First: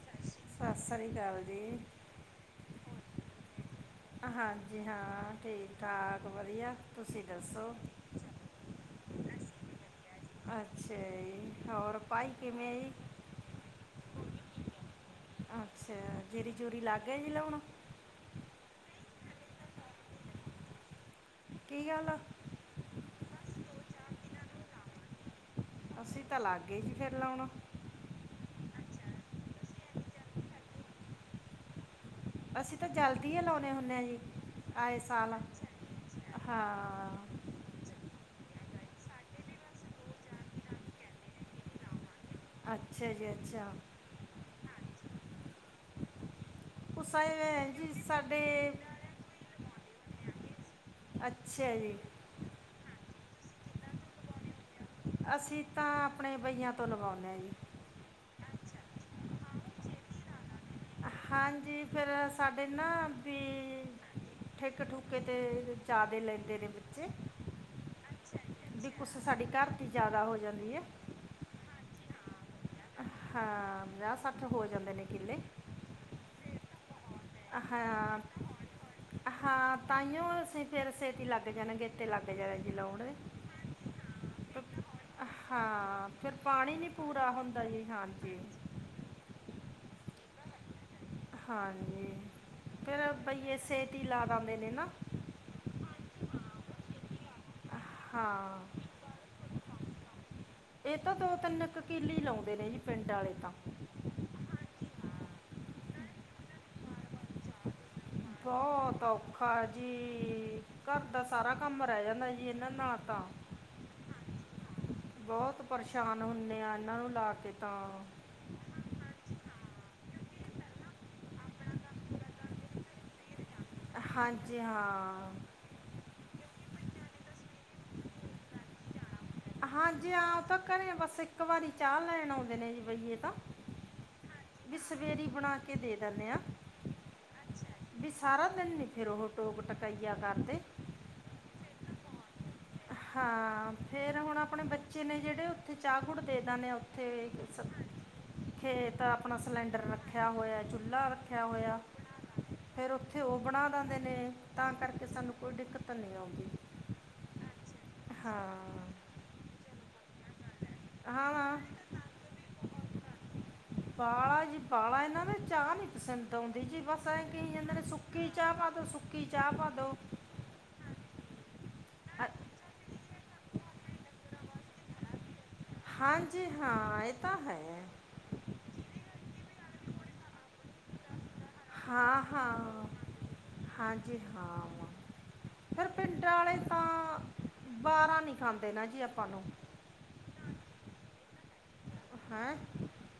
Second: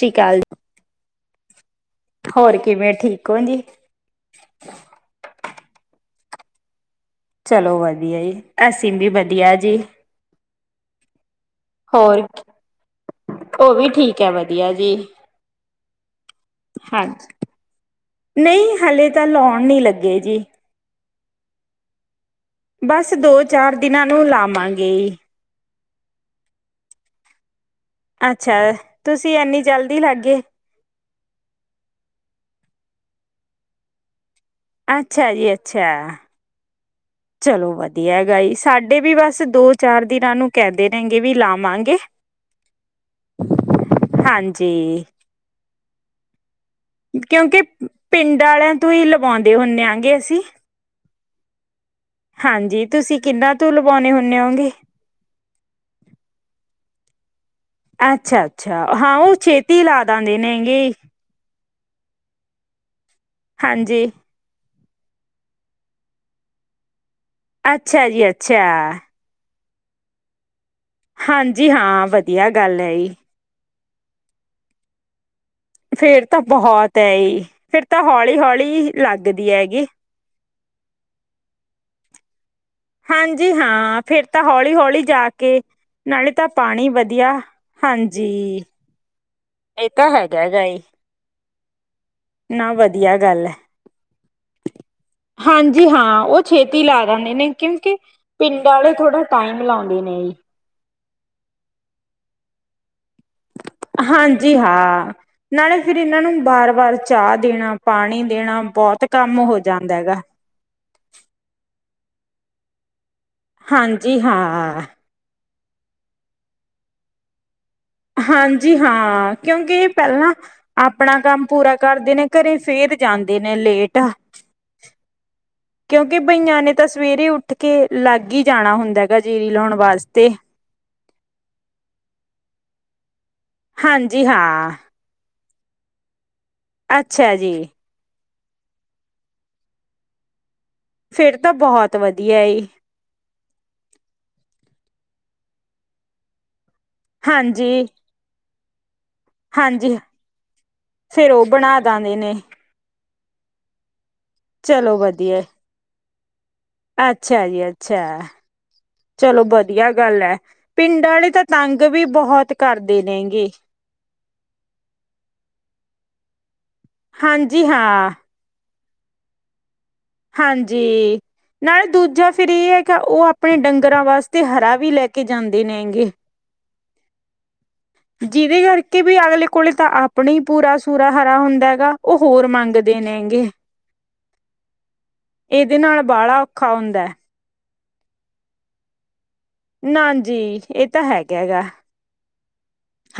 ਠੀਕ ਹਾਲ। ਸਤਿ ਸ੍ਰੀ ਅਕਾਲ ਜੀ। ਹੋਰ ਕਿਵੇਂ ਠੀਕ ਹੋ ਜੀ। ਹਾਂਜੀ ਹਾਂ ਠੀਕ ਠਾਕ ਵਧੀਆ। ਤੁਸੀਂ ਦੱਸੋ ਚਲੋ ਵਧੀਆ ਅਸੀ ਵੀ ਵਧੀਆ ਜੀ। ਅੱਛਾ ਈ ਹੋਰ ਭਾਈ ਕਿਵੇਂ। ਉਹ ਵੀ ਠੀਕ ਹੈ ਵਧੀਆ ਜੀ। ਅੱਛਾ ਜੀਰੀ ਜੂਰੀ ਲਗ ਗਈ ਹਾਂਜੀ ਲਾਉਣ। ਨਹੀਂ ਹਾਲੇ ਤਾਂ ਲਾਉਣ ਨਹੀਂ ਲੱਗੇ ਜੀ। ਕੀ ਹਾਲ ਆ। ਬਸ ਦੋ ਚਾਰ ਦਿਨਾਂ ਨੂੰ ਲਾਵਾਂਗੇ। ਅਸੀਂ ਤਾਂ ਲਾਗੇ ਫੇਰ ਲਾਉਣਾ। ਅੱਛਾ ਤੁਸੀਂ ਐੰਨੀ ਜਲਦੀ ਲੱਗ ਗਏ। ਅਸੀਂ ਤਾਂ ਜਲਦੀ ਏ ਲਾਉਣੇ ਹੁੰਨੇ ਜੀ ਆਏ ਸਾਲ ਅੱਛਾ ਜੀ ਅੱਛਾ ਹਾਂ। ਚਲੋ ਵਧੀਆ ਹੈਗਾ ਏ ਸਾਡੇ ਵੀ ਬਸ ਦੋ ਚਾਰ ਦਿਨਾਂ ਨੂੰ ਕਹਿੰਦੇ ਨੇ ਗੇ ਵੇ ਲਾਵਾਂਗੇ। ਅੱਛਾ ਜੀ ਅੱਛਾ। ਹਾਂਜੀ। ਉਹ ਕਿਉਕਿ ਸਾਹਿਬ ਜੀ ਸਾਡੇ ਪਿੰਡ ਵਾਲਿਆਂ ਤੋਂ ਹੀ ਲਵਾਉਂਦੇ ਹੁੰਦੇ ਆ ਗੇ ਅਸੀਂ। ਅੱਛਾ ਜੀ। ਹਾਂਜੀ ਤੁਸੀਂ ਕਿੰਨਾ ਤੂੰ ਲਵਾਉਂਣੇ ਹੁੰਦੇ ਹੋਗੇ? ਅਸੀਂ ਤਾਂ ਆਪਣੇ ਬਈਆਂ ਤੋਂ ਲਵਾਉਦੇ ਹਾਂ ਜੀ। ਅੱਛਾ ਅੱਛਾ ਹਾਂ ਉਹ ਛੇਤੀ ਲਾ ਦਿੰਦੇ ਨੇ ਗੇ। ਹਾਂਜੀ ਫੇਰ ਸਾਡੇ ਨਾ ਵੀ। ਹਾਂਜੀ। ਠੇਕੇ ਠੂੁਕੇ ਤੇ ਜ਼ਿਆਦੇ ਲੈਂਦੇ ਨੇ ਬੱਚੇ। ਅੱਛਾ ਜੀ ਅੱਛਾ। ਸਾਡੇ ਘਰ ਦੀ ਜ਼ਿਆਦਾ ਹੋ ਜਾਂਦੀ ਏ। ਹਾਂਜੀ ਹਾਂ ਵਧੀਆ ਗੱਲ ਹੈ ਈ। ਹਾਂ ਪੰਜਾਹ ਸੱਠ ਹੋ ਜਾਂਦੇ ਨੇ ਕਿਲੈ। ਫੇਰ ਤਾਂ ਬਹੁਤ ਅਹੀ ਫੇਰ ਤਾਂ ਹਾਂ ਹੌਲੀ ਹੌਲੀ ਲੱਗਦੀ ਹੈਗੀ। ਤੇ ਹੋਰ ਫਿਰ ਸੇਤੀ ਲਗ ਜਾਣਗੇ। ਤੇ ਲਾਗੇ ਜਾਏਗੀ ਲਾਉਣ। ਦੇ ਹਾਂਜੀ ਹਾਂ ਫੇਰ ਤਾਂ ਹੌਲੀ ਹੌਲੀ ਜਾ ਕੇ ਹਾਂ ਨਾਲੇ ਫਿਰ ਪਾਣੀ ਨੀ ਪੂਰਾ ਹੁੰਦਾ ਜੀ ਹਾਂਜੀ। ਇਹ ਤਾਂ ਹੈਗਾ ਜਾਈ। ਹਾਂਜੀ ਫੇਰ ਵਧੀਆ ਗੱਲ ਹੈ ਬਈਏ ਸੇਟੀ ਲਾ ਲੈਂਦੇ। ਹਾਂਜੀ ਹਾਂ ਉਹ ਛੇਤੀ ਲਾ ਰਹਨੇ ਨੇ ਕਿਉਂਕਿ ਹਾਂ ਪਿੰਡ ਵਾਲੇ ਥੋੜਾ ਟਾਈਮ ਲਾਉਂਦੇ ਨੇ। ਇਹ ਤਾਂ ਦੋ ਤਿੰਨ ਕ ਕਿਲੇ ਲਾਉਂਦੇ ਨੇ ਪਿੰਡ ਆਲੈ ਤਾਂ। ਹਾਂਜੀ ਹਾ ਨਾਲੇ ਫਿਰ ਇਹਨਾਂ ਨੂੰ ਵਾਰ ਵਾਰ ਚਾਹ ਦੇਣਾ ਪਾਣੀ ਦੇਣਾ ਬਹੌਤ ਬਹੁਤ ਕੰਮ ਔਖਾ ਹੋ ਜਾਂਦਾ ਹੈਗਾ। ਜੀ। ਘਰ ਦਾ ਸਾਰਾ ਕੰਮ ਰਹਿ ਜਾਂਦਾ ਜੀ ਇਹਨਾਂ ਨਾਲ ਤਾਂ। ਹਾਂਜੀ ਹਾਂ। ਬਹੁਤ ਪਰੇਸ਼ਾਨ ਹੁੰਦੇ ਆ ਇਹਨਾਂ ਨੂੰ ਲਾ ਕੇ ਤਾਂ। ਹਾਂਜੀ ਹਾਂ ਕਿਉਂਕਿ ਇਹ ਪਹਿਲਾਂ ਆਪਣਾ ਕੰਮ ਪੂਰਾ ਕਰਦੇ ਨੇ ਘਰੇ ਫੇਰ। ਜਾਂਦੇ ਨੇ ਲੇਟ ਆ। ਹਾਂਜੀ ਹਾਂ ਕਿਉਂਕਿ ਬਈਆਂ ਨੇ ਤਾਂ ਸਵੇਰੇ ਉੱਠ ਕੇ ਲੱਗ ਹੀ ਜਾਣਾ ਹੁੰਦਾ। ਹੈਗਾ ਜੀਰੀ ਲਾਉਣ ਹਾਂਜੀ ਆ ਵਾਸਤੇ। ਤਾਂ ਘਰੇ ਬਸ ਇੱਕ ਵਾਰੀ ਚਾਹ ਲੈਣ ਆਉਂਦੇ ਨੇ ਜੀ ਬਹੀਏ ਤਾਂ। ਹਾਂਜੀ ਹਾਂ। ਵੀ ਸਵੇਰੀ ਬਣਾ ਕੇ ਦੇ ਦੇਣੇ ਆ। ਅੱਛਾ ਜੀ। ਵੀ ਸਾਰਾ ਦਿਨ ਨੀ ਫੇਰ ਉਹ ਟੋਕ ਟੋਕਾਈਆ ਕਰਦੇ। ਫੇਰ ਤਾਂ ਬਹੋਤ ਵਧੀਆ ਇਹ। ਹਾਂ ਫੇਰ ਹੁਣ ਆਪਣੇ ਬੱਚੇ ਨੇ ਜੇਹੜੇ, ਉੱਥੇ ਚਾਹ ਗੁੜ ਦੇ ਦੇਨੇ ਆਂ ਕਿੱਥੇ ਹਾਂਜੀ-ਹਾਂਜੀ। [unintelligible] ਖੇਤ ਆਪਣਾ ਸਿਲੰਡਰ ਰੱਖਿਆ ਹੋਇਆ ਏ, ਚੁੱਲਾ ਫੇਰ ਉਹ ਰੱਖਿਆ ਬਣਾ ਹੋਇਆ। ਦਾਂਦੇ ਨੇ, ਫਿਰ ਉੱਥੇ ਉਹ ਬਣਾ ਦੇਂਦੇ ਨੇ, ਤਾਂ ਚਲੋ ਕਰਕੇ ਸਾਨੂੰ ਵਧੀਆ, ਕੋਈ ਦਿੱਕਤ ਨਹੀਂ ਆਉਂਦੀ। ਅੱਛਾ ਜੀ ਅੱਛਾ, ਹਾਂ ਚਲੋ ਬਧ ਵਧੀਆ ਗੱਲ ਐ, ਪਿੰਡਾਂ ਹਾਂ ਆਲੇ ਤਾਂ ਹਾਂ ਤੰਗ ਵੀ ਬਹੋਤ ਕਰਦੇ ਨੇ ਗੇ। ਬਾਲਾ ਜੀ ਬਾਲਾ, ਏਹਨਾਂ ਨੇ ਚਾਹ ਨੀ ਪਸੰਦ ਆਉਂਦੀ ਜੀ, ਬਸ ਐ ਕਹੀ ਹਾਂਜੀ ਜਾਂਦੇ ਨੇ ਹਾਂ ਸੁੱਕੀ ਚਾਹ ਪਾਦੋ ਸੁੱਕੀ, ਚਾਹ ਪਾਦੋ। ਹਾਂਜੀ, ਨਾਲੇ ਦੂਜਾ ਅ- ਫਿਰ ਇਹ ਹੈ ਕਿ, ਉਹ ਆਪਣੇ ਡੰਗਰਾਂ ਵਾਸਤੇ ਹਰਾ ਵੀ ਲੈ ਕੇ ਜਾਂਦੇ ਨੇ ਹੈਗੇ। ਜੀ ਹਾਂ, ਐ ਤਾਂ ਹੈ। ਜਿਅਦੇ ਕਰਕੇ ਵੀ ਅਗਲੇ ਕੋਲੇ ਤਾਂ ਆ ਪਣੇ ਈ ਪੂਰਾ ਸੂਰਾ ਹਰਾ ਹੁੰਦਾ ਹੈਗਾ, ਉਹ ਹਾਂ ਹੋਰ ਹਾਂ ਮੰਗਦੇ ਨੇ ਹੈਗੇ। ਹਾਂਜੀ ਹਾਂ। ਏਅਦੇ ਨਾਲ ਬਾਲ੍ਹਾ ਔਖਾ ਹੁੰਦਾ। ਬਾਹਰਾਂ ਨੀ ਖਾਂਦੇ ਨਾ ਜੀ ਆਪਾਂ ਨੂੰ। ਨਾਂਜੀ, ਏਹ ਤਾਂ ਹੈਗਾ ਗਾ। ਹੈ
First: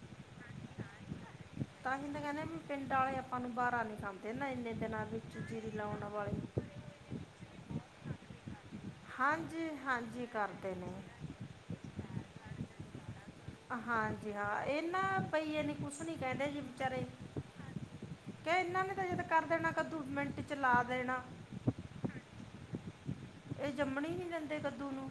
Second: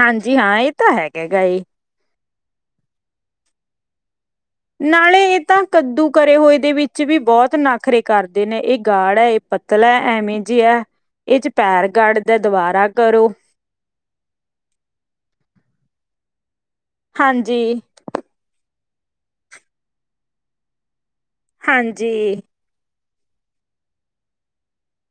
ਹਾਂਜੀ ਹਾਂ, ਇਹ ਤਾਂ ਹੈ ਗਾ ਗਾਏ। ਤਾਂ ਹੀ ਤੇ ਕਹਿੰਦੇ ਵੀ ਪਿੰਡ ਆਲੇ ਆਪਾਂ ਨੂੰ ਬਾਹਰਾ ਨੀ ਖਾ ਦੇਨਾ ਇੰਨੇ ਦਿਨਾਂ ਨਾਲੇ ਵਿੱਚ ਏਹ ਤਾਂ ਜੀਰੀ ਲਾਉਣ ਕੱਦੂ ਕਰੇ ਵਾਲੇ ਹੋਏ ਦੇ ਵਿੱਚ ਵੀ ਬਹੁਤ ਨਾਖਰੇ ਕਰ ਦੇ ਨੇ, ਏਹ ਗਾੜ ਹੈ, ਇਹ ਹਾਂਜੀ ਪਤਲਾ ਐ, ਹਾਂਜੀ ਐਵੇਂ ਕਰਦੇ ਜੇਆ ਐ। ਨੇ ਇਹ ਚ ਪੈਰ ਗੜਦਾ, ਦੁਬਾਰਾ ਕਰੋ। ਹਾਂਜੀ ਹਾਂ, ਇਹ ਨਾ ਭਈਏ ਨੇ, ਕੁਛ ਨੀ ਕਹਿੰਦੇ ਜੀ ਬਿਚਾਰੇ ਹਾਂਜੀ ਕੇ ਇਹਨਾਂ ਨੇ ਤਾਂ ਜਦ ਕਰ ਦੇਣਾ ਕਦੂ, ਮਿੰਟ ਚ ਲਾ ਦੇਣਾ। ਹਾਂਜੀ। ਏਹ ਜੰਮਣ ਈ ਨੀ ਦਿੰਦੇ ਕੱਦੂ ਨੂੰ।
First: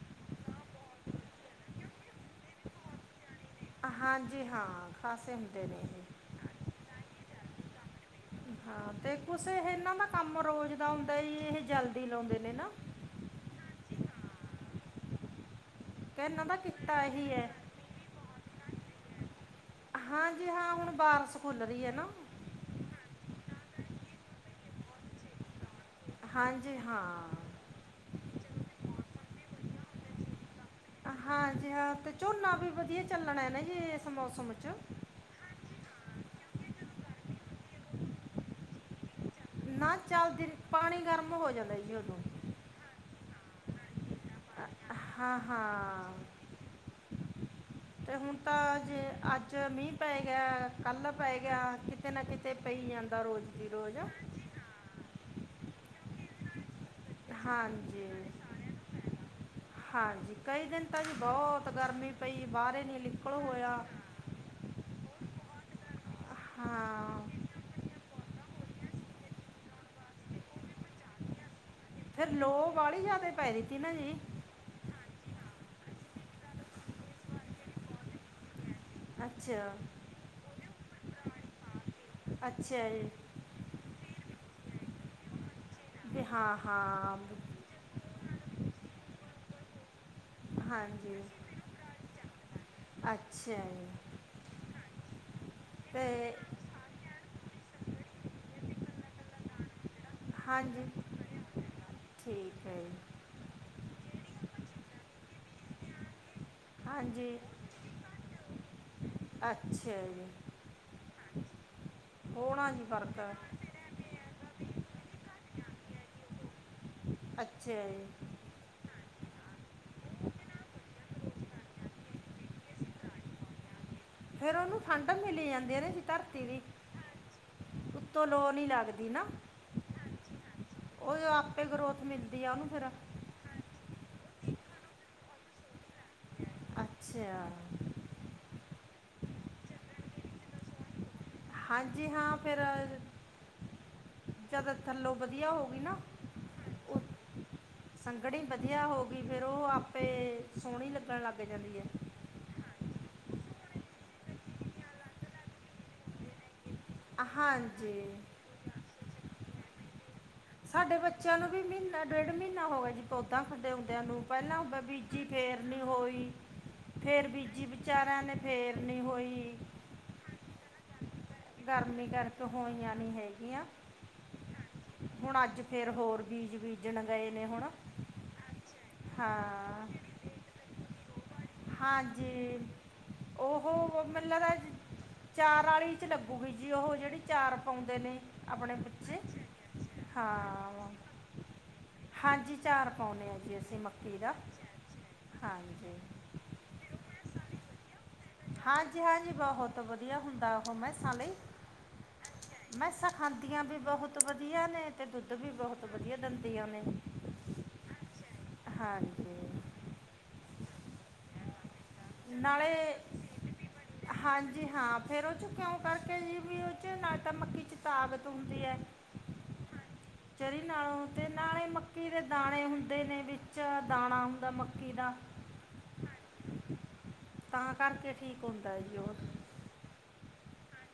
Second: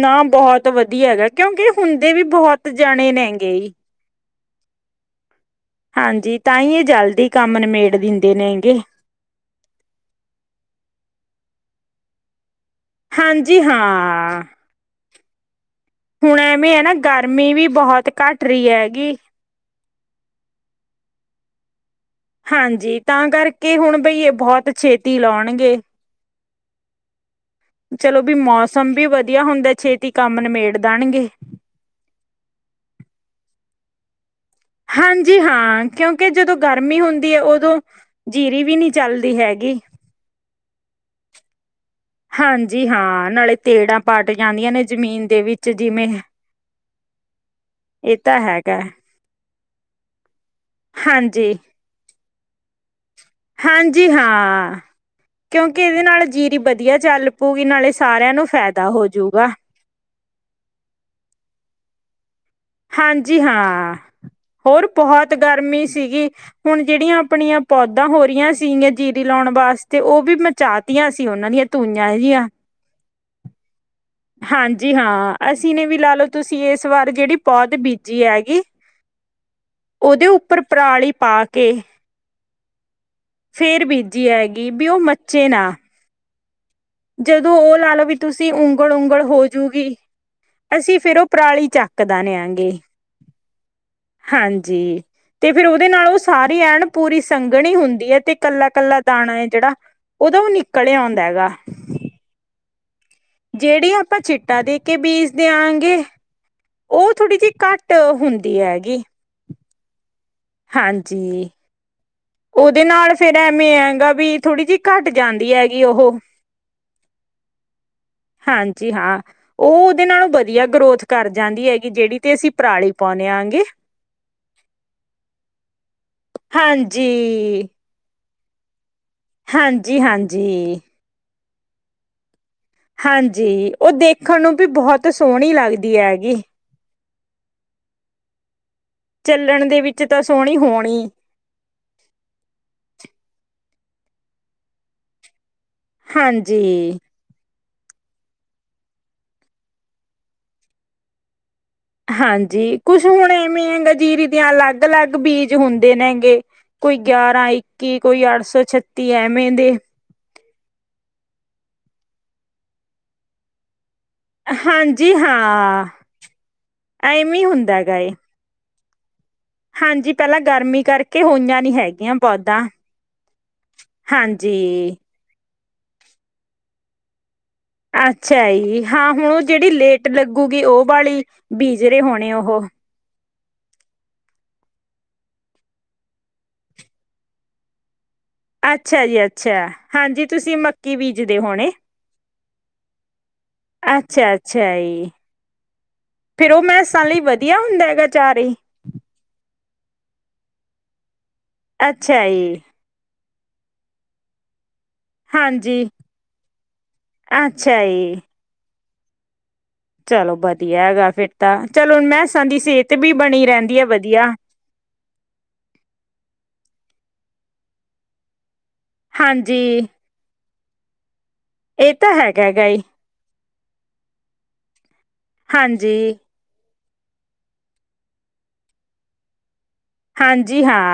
ਨਾ ਬਹੋਤ ਵਧੀਆ ਹੈਗਾ, ਕਿਉਂਕਿ ਹੁੰਦੇ ਵੀ ਬਹੋਤ ਜਾਣੇ ਨੇ ਗੇ ਈ। ਹਾਂਜੀ ਹਾਂ। ਫ਼ਸੇ ਹੁੰਦੇ ਨੇ। ਇਹ ਹਾਂਜੀ, ਤਾਂ ਈ ਏਹ ਜਲਦੀ ਕੰਮ ਨਿਮੇੜ ਦਿੰਦੇ ਨੇ ਹੈਗੇ। ਕੁਸ ਇਹਨਾਂ ਦਾ ਕੰਮ ਰੋਜ਼ ਦਾ ਹੁੰਦਾ, ਇਹਏ ਜਲਦੀ ਲਾਉਂਦੇ ਨੇ ਨਾ। ਹਾਂਜੀ ਹਾਂ। ਹੁਣ ਇਹਨਾਂ ਦਾ ਐਵੇਂ ਹੈ ਨਾ, ਕਿੱਤਾ ਇਹੀ ਹੈ ਗਰਮੀ ਵੀ ਬਹੋਤ ਘੱਟ ਰਈ ਹੈਗੀ। ਹਾਂਜੀ ਹਾਂ ਹੁਣ ਬਾਰਸ ਕੂਲ ਰਹੀ ਏ ਨਾ। ਹਾਂਜੀ, ਤਾਂ ਕਰਕੇ ਹੁਣ ਬਈਏ ਬਹੋਤ ਛੇਤੀ ਲਾਉਣਗੇ। ਹਾਂਜੀ ਹਾਂ। ਚਲੋ ਬੀ ਮੌਸਮ ਵੀ ਵਧੀਆ ਹੁੰਦਾ, ਛੇਤੀ ਕੰਮ ਨਿਮੇੜ ਦੇਣਗੇ। ਅੱ ਤੇ ਝੋਨਾ ਵੀ ਵਧੀਆ ਚੱਲਣਾ ਹੈ ਨਾ ਜੀ, ਇਸ ਮੌਸਮ ਚ? ਹਾਂਜੀ ਹਾਂ, ਕਿਉਂਕਿ ਜਦੋਂ ਗਰਮੀ ਹੁੰਦੀ ਏ ਉਦੋਂ, ਜੀਰੀ ਵੀ ਨਈ ਚੱਲਦੀ ਹੈਗੀ। ਨਾ ਚੱਲਦੀ, ਪਾਣੀ ਗਰਮ ਹੋ ਜਾਂਦਾ ਜੀ ਉਡੋਂ। ਹਾਂਜੀ ਹਾਂ, ਨਾਲੇ ਤੇੜਾਂ ਪਾਟ ਜਾਂਦੀਆਂ ਨੇ, ਅ- ਜ਼ਮੀਨ ਹਾਂ ਦੇ ਵਿੱਚ ਜਿਵੇਂ। ਹਾਂ ਤੇ ਇਹ ਹੁਣ ਤਾਂ ਹੈਗਾ ਜੇ ਅੱਜ ਮੀਂਹ ਪੈ ਗਿਆ ਕੱਲ ਪੈ ਹਾਂਜੀ ਗਿਆ, ਕਿਤੇ ਨਾ ਕਿਤੇ ਪਈ ਜਾਂ ਹਾਂਜੀ ਹਾਂ। ਕਿਉਂਕਿ ਇਹਦੇ ਨਾਲ ਜੀਰੀ ਵਧੀਆ ਚੱਲ ਪਊਗੀ ਨਾਲੇ ਹਾਂਜੀ ਸਾਰਿਆਂ ਨੂੰ ਫਾਇਦਾ ਹੋਜੂਗਾ। ਹਾਂਜੀ ਕਈ ਦਿਨ ਤਾਂ ਜੀ ਬਹੁਤ ਗਰਮੀ। ਪਈ ਬਾਰ ਹਾਂਜੀ ਹਾਂ ਹੋਰ ਬਹੁਤ ਗਰਮੀ ਸੀਗੀ। ਹੁਣ ਜਿਹੜੀਆਂ ਹਾਂ ਆਪਣੀਆਂ ਪੌਦਾ ਹੋ ਰਹੀਆਂ ਸੀਗੀਆਂ ਜੀਰੀ ਲਾਉਣ ਵਾਸਤੇ ਉਹ ਵੀ ਮਚਾ। ਤੀਆਂ ਸੀ ਉਹਨਾਂ ਦੀਆਂ ਧੂਈਆਂ ਇਹ ਜਿਹੀਆਂ [inaudible] ਬਾਹਲੀ ਜ਼ਿਆਦਾ ਪੈ ਰਹੀ ਤੀ ਨਾ ਜੀ। ਹਾਂਜੀ ਹਾਂ ਅਸੀਂ ਨੇ ਵੀ ਲਾ ਲਓ ਤੁਸੀਂ ਇਸ ਵਾਰ ਜਿਹੜੀ ਪੌਤ ਬੀਜੀ ਹੈਗੀ। ਅੱਛਾ ਉਹਦੇ ਉੱਪਰ ਪਰਾਲੀ ਪਾ ਕੇ। ਚਾਰ [inaudible] ਫੇਰ ਬੀਜੀ ਹੈਗੀ ਵੀ ਉਹ ਮੱਚੇ ਨਾ। ਜੀ ਹਾਂ। ਹਾਂ ਵੀ- ਜਦੋਂ ਉਹ ਲਾ ਲਓ ਵੀ ਤੁਸੀਂ ਉਂਗਲ ਉਂਗਲ ਹੋਜੂਗੀ। ਅਸੀਂ ਫਿਰ ਹਾਂਜੀ ਉਹ ਪਰਾਲੀ ਚੱਕਦਾ ਨਿਆਂਗੇ ਅੱਛਾ ਜੀ ਹਾਂਜੀ। ਤੇ ਫੇਰ ਉਹਦੇ ਨਾਲ ਉਹ ਤੇ ਸਾਰੀ ਐਨ ਪੂਰੀ ਸੰਘਣੀ ਹੁੰਦੀ ਐ ਤੇ ਕੱਲਾ ਕੱਲਾ ਦਾਣਾ ਏ ਜਿਹੜਾ। ਉਹਦਾ ਉਹ ਹਾਂਜੀ ਨਿਕਲਿਆ ਆਉਂਦਾ ਹੈਗਾ। ਠੀਕ ਹੈ ਜੀ। ਜਿਹੜੀ ਆਪਾਂ ਚਿੱਟਾ ਦੇ ਕੇ ਬੀਜ ਦੇ ਆਗੇ। ਉਹ ਥੋੜ੍ਹੀ ਹਾਂਜੀ ਜਿਹੀ ਘੱਟ ਹੁੰਦੀ ਹੈਗੀ। ਅੱਛਾ ਜੀ। ਹਾਂਜੀ। ਹੋਣਾ ਜੀ ਉਹਦੇ ਨਾਲ ਫਰਕ ਫੇਰ ਐਵੇਂ ਹੈਗਾ ਵੀ ਥੋੜ੍ਹੀ ਜਿਹੀ ਘੱਟ ਜਾਂਦੀ ਹੈਗੀ। ਉਹੋ ਅੱਛਾ ਜੀ। ਹਾਂਜੀ ਹਾਂ, ਉਹ ਦੇ ਨਾਲੋਂ ਵਧੀਆ ਗਰੋਥ ਕਰ ਜਾਂਦੀ ਹੈਗੀ, ਜਿਹੜੀ ਤੇ ਅਸੀਂ ਪਰਾਲੀ ਪਾਉਂਦੇ ਆਗੇ। ਫੇਰ ਉਹਨੂੰ ਠੰਡ ਮਿਲੀ ਜਾਂਦੀ ਆਂ ਨੇ ਧਰਤੀ ਦੀ ਜੀ। ਉੱਤੋਂ ਲੋ ਨੀ ਲੱਗਦੀ ਨਾ। ਹਾਂਜੀ, ਹਾਂਜੀ। ਉਹ ਆਪੇ ਗਰੋਥ ਮਿਲਦੀ ਆ ਉਹਨੂੰ ਫੇਰ ਹਾਂਜੀ ਉਹ ਦੇਖਣ ਨੂੰ ਵੀ ਬਹੁਤ ਸੋਹਣੀ ਲੱਗਦੀ ਹੈਗੀ। ਅੱਛਾ। ਚੱਲਣ ਦੇ ਵਿੱਚ ਤਾਂ ਸੋਹਣੀ ਹੋਣੀ। ਹਾਂਜੀ ਹਾਂ ਫਿਰ ਜਦ ਥੱਲੋਂ ਵਧੀਆ ਹੋ ਗਈ। ਹਾਂਜੀ। ਸੰਘਣੀ ਵਧੀਆ ਹੋ ਗਈ ਫੇਰ ਉਹ ਆਪੇ ਸੋਹਣੀ ਲੱਗਣ ਲੱਗ ਜਾਂਦੀ ਹੈ। ਹਾਂਜੀ ਕੁਛ ਹੁਣ ਐਵੇਂ ਹੈ ਗ ਜੀਰੀ ਦੀਆਂ ਅਲੱਗ ਅਲੱਗ ਬੀਜ ਹੁੰਦੇ ਨੇ ਹੈਗੇ ਕੋਈ ਹੈ ਗਿਆਰਾਂ ਇੱਕੀ ਹਾਂਜੀ ਕੋਈ ਅੱਠ ਸੌ ਛੱਤੀ ਐਵੇਂ ਦੇ। ਸਾਡੇ ਬੱਚਿਆਂ ਨੂੰ ਵੀ ਮਹੀਨਾ ਡੇਢ ਮਹੀਨਾ ਹੋ ਗਿਆ ਜੀ ਪੌਦਾ ਖਡੇ ਆਉਂਦਿਆਂ ਨੂੰ। ਪਹਿਲਾਂ ਹਾਂਜੀ ਬੀਜੀ ਫੇਰ ਨਹੀਂ ਹਾਂ। ਹੋਈ ਫੇਰ ਐਵੇਂ ਬੀਜੀ ਹੁੰਦਾ ਹੈਗਾ ਏ ਵਿਚਾਰਿਆਂ ਨੇ। ਫੇਲ ਨਹੀਂ ਹੋਈ। ਹਾਂਜੀ ਪਹਿਲਾਂ ਗਰਮੀ ਕਰਕੇ ਕਿ ਹੋਈਆਂ ਨੀ ਗਰਮੀ ਹੈਗੀਆਂ ਕਰਕੇ ਪੌਦਾ ਹੋਈਆਂ ਨਹੀਂ ਹੈਗੀਆਂ ਹਾਂਜੀ। ਹੁਣ ਅੱਜ ਫੇਰ ਹੋਰ ਬੀਜ ਬੀਜਣ ਗਏ ਨੇ ਹੁਣ। ਅੱਛਾ ਜੀ, ਹਾਂ ਹੁਣ ਉਹ ਜਿਹੜੀ ਹਾਂ ਲੇਟ ਲੱਗੂਗੀ ਉਹ ਵਾਲੀ ਬੀਜ ਰਹੇ ਹੋਣੇ ਹਾਂਜੀ ਉਹੋ। ਉਹ ਮਤਲਬ ਚਾਰ ਆਲੀ ਲੱਗੂਗੀ ਜੀ ਉਹ ਜਿਹੜੀ ਚਾਰ ਪਾਉਂਦੇ ਨੇ। ਆਪਣੇ ਅੱਛਾ ਬੱਚੇ ਜੀ ਅੱਛਾ, ਹਾਂਜੀ ਤੁਸੀਂ ਹਾਂ ਮੱਕੀ ਬੀਜਦੇ ਹੋਣੇ। ਹਾਂਜੀ ਚਾਰ ਪਾਉਂਦੇ ਹਾਂ ਜੀ, ਅਸੀਂ ਮੱਕੀ ਅੱਛਾ ਦਾ ਹਾਂਜੀ। ਫੇਰ ਉਹ ਮੈਂਸਾਂ ਲਈ ਵਧੀਆ ਹੁੰਦਾ ਹੈਗਾ ਚਾਰੇ ਹੀ। ਹਾਂਜੀ-ਹਾਂਜੀ, ਬੋਹਤ ਵਦੀਆ ਹੁੰਦਾ ਓਹ ਮੈਸਾਂ ਲਈ। ਅੱਛਾ ਜੀ। ਮੈਂਸਾ ਖਾਂਦੀਆਂ ਵੀ ਬੋਹਤ ਵਦੀਆ ਨੇ। ਤੇ ਦੁੱਧ ਵੀ ਬੋਹਤ ਹਾਂਜੀ ਵਦੀਆ ਦੰਦੀ ਆ ਨੇ, ਅੱਛਾ ਜੀ ਹਾਂਜੀ। ਚਲੋ ਬਦੀਆ ਗਾ ਫੇਰ ਤਾਂ, ਚਲੋ ਹੁਣ ਮੈਂਸਾਂ ਦੀ ਨਾਲੇ ਸੇਤ ਵੀ ਬਣੀ ਰੈਂਦੀ ਆ ਵਦੀਆ। ਹਾਂਜੀ ਹਾਂ, ਫੇਰ ਓ ਚੋ ਕੇਉਂ ਕਾਰਕੇ ਜੀ ਵੀ ਓਚ ਨਾਲ਼ ਤਾਂ ਮੱਕੀ ਚ ਤਾਕਤ ਹੁੰਦੀ ਐ। ਹਾਂਜੀ। ਚਰੀ ਨਾਲੋ਼, ਤੇ ਨਾਲੇ਼ ਇਹ ਮੱਕੀ ਤਾਂ ਦੇ ਹੈਗਾ ਦਾਣੇ ਗਾ ਜੀ ਹੁੰਦੇ ਨੇ ਵਿੱਚ ਦਾਣਾ ਹੁੰਦਾ ਮੱਕੀ ਦਾ। ਹਾਂਜੀ। ਕਾਰਕੇ ਠੀਕ ਹੁੰਦਾ ਏ ਜੀ ਓਰ। ਹਾਂਜੀ ਹਾਂ।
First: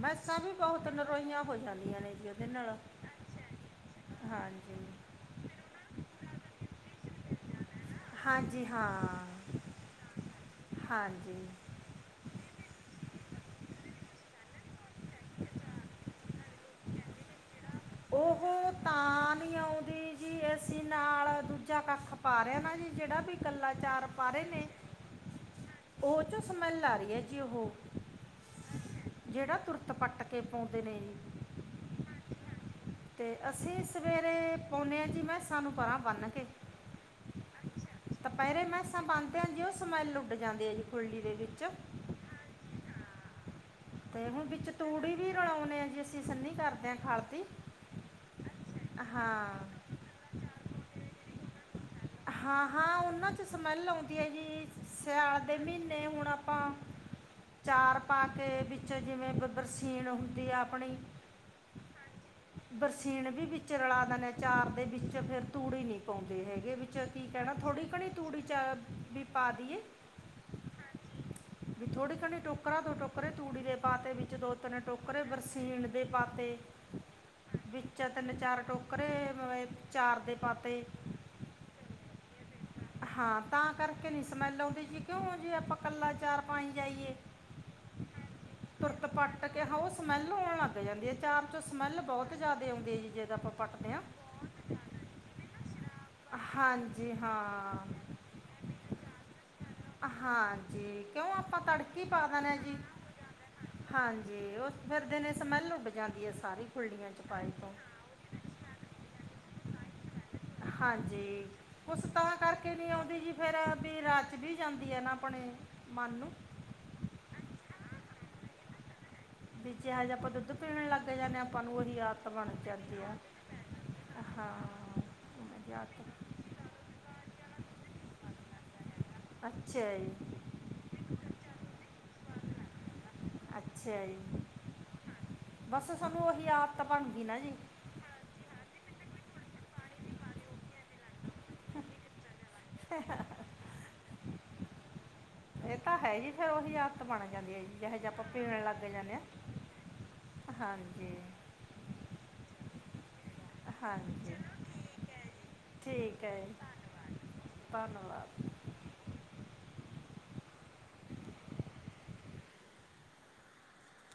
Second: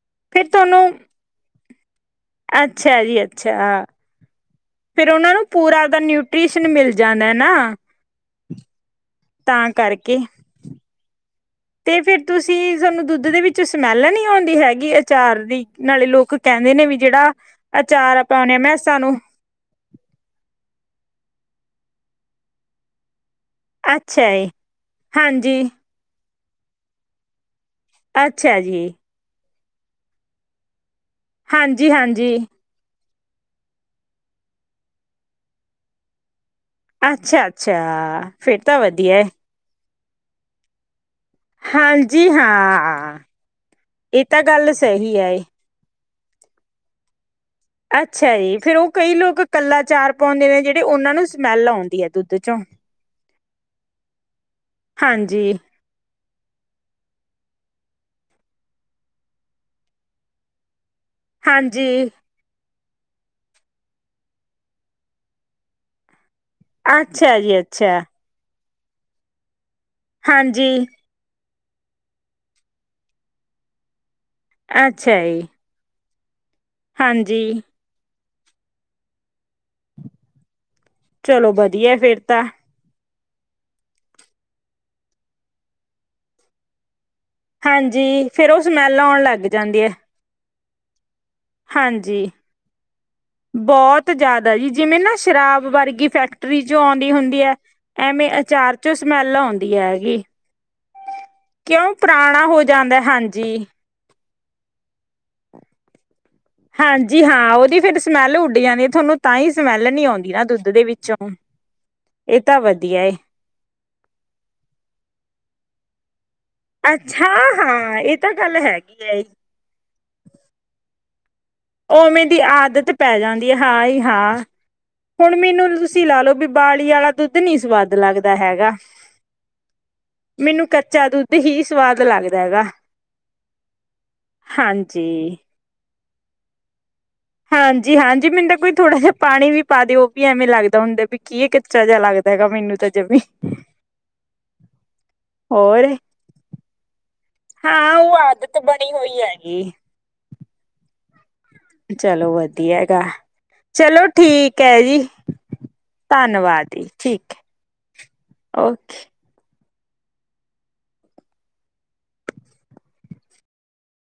ਮੈਸਾਂ ਫਿਰ ਵੀ ਬੋਹਤ ਤੁਹਾਨੂੰ ਨਰੋਈਆਂ ਹੋ ਜਾਂਦੀਆਂ ਨੇ ਗੀਆਂ। ਅੱਛਾ ਜੀ, ਅੱਛਾ। ਹਾਂਜੀ। ਫੇਰ ਓਨਾ ਨੂੰ ਪੂਰਾ ਓਦਾ ਨਿਊਟ੍ਰੀਸ਼ਨ ਮਿਲ ਜਾਨਾ ਨਾ। ਹਾਂਜੀ, ਹਾਂ। ਤਾਂ ਕਾਰਕੇ। ਹਾਂਜੀ। ਤੇ ਫੇਰ ਤੁਸੀਂ, ਸਾਨੂੰ ਦੁੱਦ ਦੇ ਵਿੱਚੋ ਸਮੈਲ ਨੀ ਔਂਦੀ ਹੈਗੀ ਏ? ਚਾਰਨੀ ਨਾਲੇ਼ ਲੋਕ ਕੈਂਦੇ ਨੇ ਵੀ ਜੇੜਾ, ਅਚਾਰ ਪਾਨੇ ਆ, ਮੈਸਾ ਨੂੰ। ਨੀ ਆਉਂਦੀ ਜੀ, ਏਸੀ ਨਾਲ਼ ਦੂਜਾ ਕੱਖ ਪਾ ਰੇ ਆ ਨਾ ਜੀ ਜੇੜਾ ਬੀ ਅੱਛਾ ਜੀ, ਹਾਂਜੀ। ਓ ਚੋ ਸਮੈੱਲ ਆਰੀ ਆ ਜੀ ਓਹ। ਅੱਛਾ ਜੀ। ਜੇੜਾ ਤੁਰਤ ਪੱਟ ਕੇ ਪਾਉਂਦੇ ਨੇ ਜੀ ਹਾਂਜੀ-ਹਾਂਜੀ। ਤੇ ਅਸੀਂ ਸਵੇਰੇ, ਪਾਉਂਨੇ ਆਂ ਜੀ ਮੈਸਾ ਨੂੰ ਪਰਾਂ ਬੰਨ੍ਹ ਕੇ। ਅੱਛਾ-ਅੱਛਾ, ਫੇਰ ਤਾਂ ਵਦੀਆ ਏ। ਹਾਂਜੀ, ਓ ਸਮੈਲ ਨੂੰ ਲ ਜਾਂਦੇ ਆ ਜੀ ਖੂਰਲੀ ਦੇ ਵਿੱਚ। ਹਾਂਜੀ, ਹਾਂ। ਇਹ ਤੇ ਤਾਂ ਹੁਣ ਵਿੱਚ ਗੱਲ ਤੂੜੀ ਸਹੀ ਹੈ ਵੀ ਰਲਾ਼ਓਨੇ ਆ ਜੀ, ਅਸੀਂ ਸੰਨੀ ਕਾਰਦੇ ਆਂ ਖਾਤ ਦੀ। ਅੱਛਾ ਜੀ, ਫੇਰ ਓ ਕਈ ਲੋਕ ਕੱਲਾ ਚਾਰ ਪਾਂਓਦੇ ਨੇ ਜੇੜੇ ਓਨਾਂ ਨੂੰ ਸਮੈਲ ਆਉਂਦੀ ਆਂ। ਹਾ-ਹਾਂ ਓਨਾਂ ਚੋ ਸਮੈਲ ਆਉਂਦੀ ਆ ਜੀ, ਸੇਆਲ਼ ਹਾਂਜੀ ਦੇ ਮ੍ਹੀਨੇ ਹੁਣ ਆਪਾਂ ਚਾਰ ਪਾ ਕੇ, ਬਿੱਚ ਜਿਵੇਂ ਬਬਰਸੀਣ ਹੁੰਦੀ ਆ ਆਪਣੀ ਹਾਂਜੀ। ਬਰਸੀਣ ਵੀ ਬਿੱਚ ਰਲਾ਼ ਦਨੇ ਆ, ਚਾਰ ਦੇ ਬਿੱਚ ਫੇਰ ਤੂੜੀ ਹੀ ਨੀ ਪਾਓਂਦੇ ਹੈਗੇ। ਏ ਬਿੱਚ ਕੀ ਅੱਛਾ ਕੈਣਾ ਜੀ ਥੋੜੀ ਅੱਛਾ ਕਣੀ ਤੂੜੀ ਚ, ਬੀ ਪਾਦੀਏ। ਹਾਂਜੀ। ਬੀ ਥੋੜੀ ਕਨੀ ਟੋਕਰਾਂ ਦੋ ਟੋਕਰੇ ਤੂੜੀ ਦੇ ਪਾਕੇ ਬਿੱਚ ਦੋ-ਤਿੰਨ ਅੱਛਾ ਟੋਕਰੇ ਜੀ ਬਰਸੀਣ ਦੇ ਪਾਤੇ ਹਾਂਜੀ। ਬਿੱਚ ਤੇਨ-ਚਾਰ ਟੋਕਰੇ ਮ ਚਾਰ ਦੇ ਪਾਤੇ। ਚਲੋ ਬਦੀਐ ਫੇਰ ਤਾਂ। ਹਾਂ ਤਾਂ ਕਾਰਕੇ ਨੀ ਸਮੈਲ ਆਉਂਦੀ ਜੀ, ਕੇਓ ਜੇਓਂ ਆਪਾਂ ਕੱਲਾ ਚਾਰ ਪਾਈ ਜਾਈਏ। ਹਾਂਜੀ। ਫੇਰ ਉਹ ਸਮੈਲ ਤੁਰਤ ਆਉਣ ਪਾੱਟ ਲੱਗ ਕੇ ਜਾਂਦੀ ਹੌ ਹੈ ਸਮੈਲ ਆਉਣ ਲੱਗ ਜਾਂਦੀ ਆ ਚਾਰ ਚੋਂ ਸਮੈਲ ਹਾਂਜੀ, ਬਹੁਤ ਜ਼ਿਆਦਾ ਆਉਂਦੀ ਹੈ ਜੀ ਜੇ ਤਾਂ ਆਪਾਂ ਪੱਟਦੇ ਹਾਂ ਬੋਤ ਜਾਦਾ ਜੀ, ਜਿਮੇਂ ਨਾ ਸ਼ਰਾਬ ਵਾਰਗੀ ਫੈਕਟਰੀ ਚੋਂ ਹਾਂਜੀ ਆਉਂਦੀ ਹੋਂਦੀ ਆ, ਹਾਂ ਐਮੇ ਅਚਾਰ ਚੋਂ ਸਮੈਲ ਆਉਂਦੀ ਆ ਹੈਗੀ। ਹਾਂਜੀ। ਕਿਉਂ ਆਪਾਂ ਕਿਂਉਂ? ਤੜਕੀ ਪਾ ਪੁਰਾਣਾ ਦੇਣਾ ਹੈ ਹੋ ਜੀ ਜਾਂਦਾ ਹਾਂਜੀ। ਹਾਂਜੀ, ਉਹ ਫਿਰ ਦਿਨੇ ਸਮੈਲ ਉੱਡ ਜਾਂਦੀ ਆਂ ਸੀ। ਹਾਂਜੀ-ਹਾਂ, ਉਹਦੀ ਫਿਰ ਸਮੈਲ ਉੱਡ ਜਾਂਦੀ, ਥੋਨੂੰ ਤਾਂ ਹੀ ਸਮੈਲ ਨਹੀਂ ਆਉਂਦੀ ਨਾ, ਦੁੱਧ ਦੇ ਵਿੱਚੋ। ਕੁਛ ਤਾਂ ਕਰਕੇ ਨਹੀਂ ਆਉਂਦੀ ਜੀ, ਫਿਰ ਵੀ ਰਚ ਵੀ ਜਾਂਦੀ ਹੈ ਨਾ ਆਪਣੇ ਮਨ ਨੂੰ। ਅੱ--ਹਾਂ-ਹਾਂ, ਇਹ ਤਾਂ ਗੱਲ ਹੈਗੀਆ, ਏ। ਵਿੱਚੇ, ਜਿਹਾ ਜਾ, ਆਪਾਂ ਦੁੱਧ ਪੀਣ ਲੱਗ ਜਾਂਦੇ ਹਾਂ। ਆਪਾਂ ਨੂੰ ਉਹੀ ਓਵੇਂ ਆਦਤ ਦੀ ਬਣ ਆਦਤ ਜਾਂਦੀ ਹੈ ਪੈ ਜਾਂਦੀ ਆ, ਹਾ, ਹੀ, ਹਾਂ। ਹੁਣ ਉਹਨਾਂ ਮੈਨੂੰ ਦੀ ਤੁਸੀਂ ਆਦਤ ਲਾਲੋੋ, ਬੀ ਉਬਾਲੀ ਵਾਲਾ ਦੁੱਧ ਨੀ ਸਵਾਦ ਲੱਗਦਾ ਹੈਗਾ। ਅੱਛਾ ਜੀ। ਮੀਨੂੰ ਕੱਚਾ ਦੁੱਧ ਹੀ, ਸਵਾਦ ਲੱਗਦਾ ਹੈਗਾ। ਅੱਛਾ ਜੀ। ਹਾਂਜੀ। ਬਸ, ਸਾਨੂੰ ਉਹੀ ਆਦਤ ਬਣ ਗਈ ਨਾ। ਜੀ ਹਾਂਜੀ-ਹਾਂਜੀ, ਮੈਨੂੰ ਤਾ ਕੋਈ ਥੋੜ੍ਹਾ ਜਿਹਾ ਪਾਣੀ ਵੀ ਪਾਦੇ ਉਹ ਵੀ ਐਵੇਂ ਲੱਗਦਾ ਹੁੰਦਾ ਵੀ ਕੀਏ, ਕੱਚਾ ਜਿਹਾ ਲੱਗਦਾ ਹੈਗਾ ਮੈਨੂੰ ਤੇ। ਜਮੀ ਇਹ ਹੋਰ ਤਾ ਹੈਹੀ, ਫੇਰ ਉਹੀ ਆਦਤ ਬਣ ਜਾਂਦੀ ਹੈ, ਹਾਂ ਜੇਹੀ ਜਾ ਉਹ ਆਪਾਂ ਆਦਤ ਪੀਣ ਲੱਗ ਬਣੀ ਜਾਂਦੇ ਹਾਂ। ਹੋਈ ਹੈਗੀ ਹਾਂਜੀ। ਚਲੋ ਵਧੀਆ ਗਾ, ਚਲੋ, ਹਾਂਜੀ ਠੀਕ ਹੈ ਜੀ। ਠੀਕ ਹੈ ਧੰਨਵਾਦ ਜੀ, ਠੀਕ ਏ। ਧੰਨਵਾਦ। ਓਕੇ।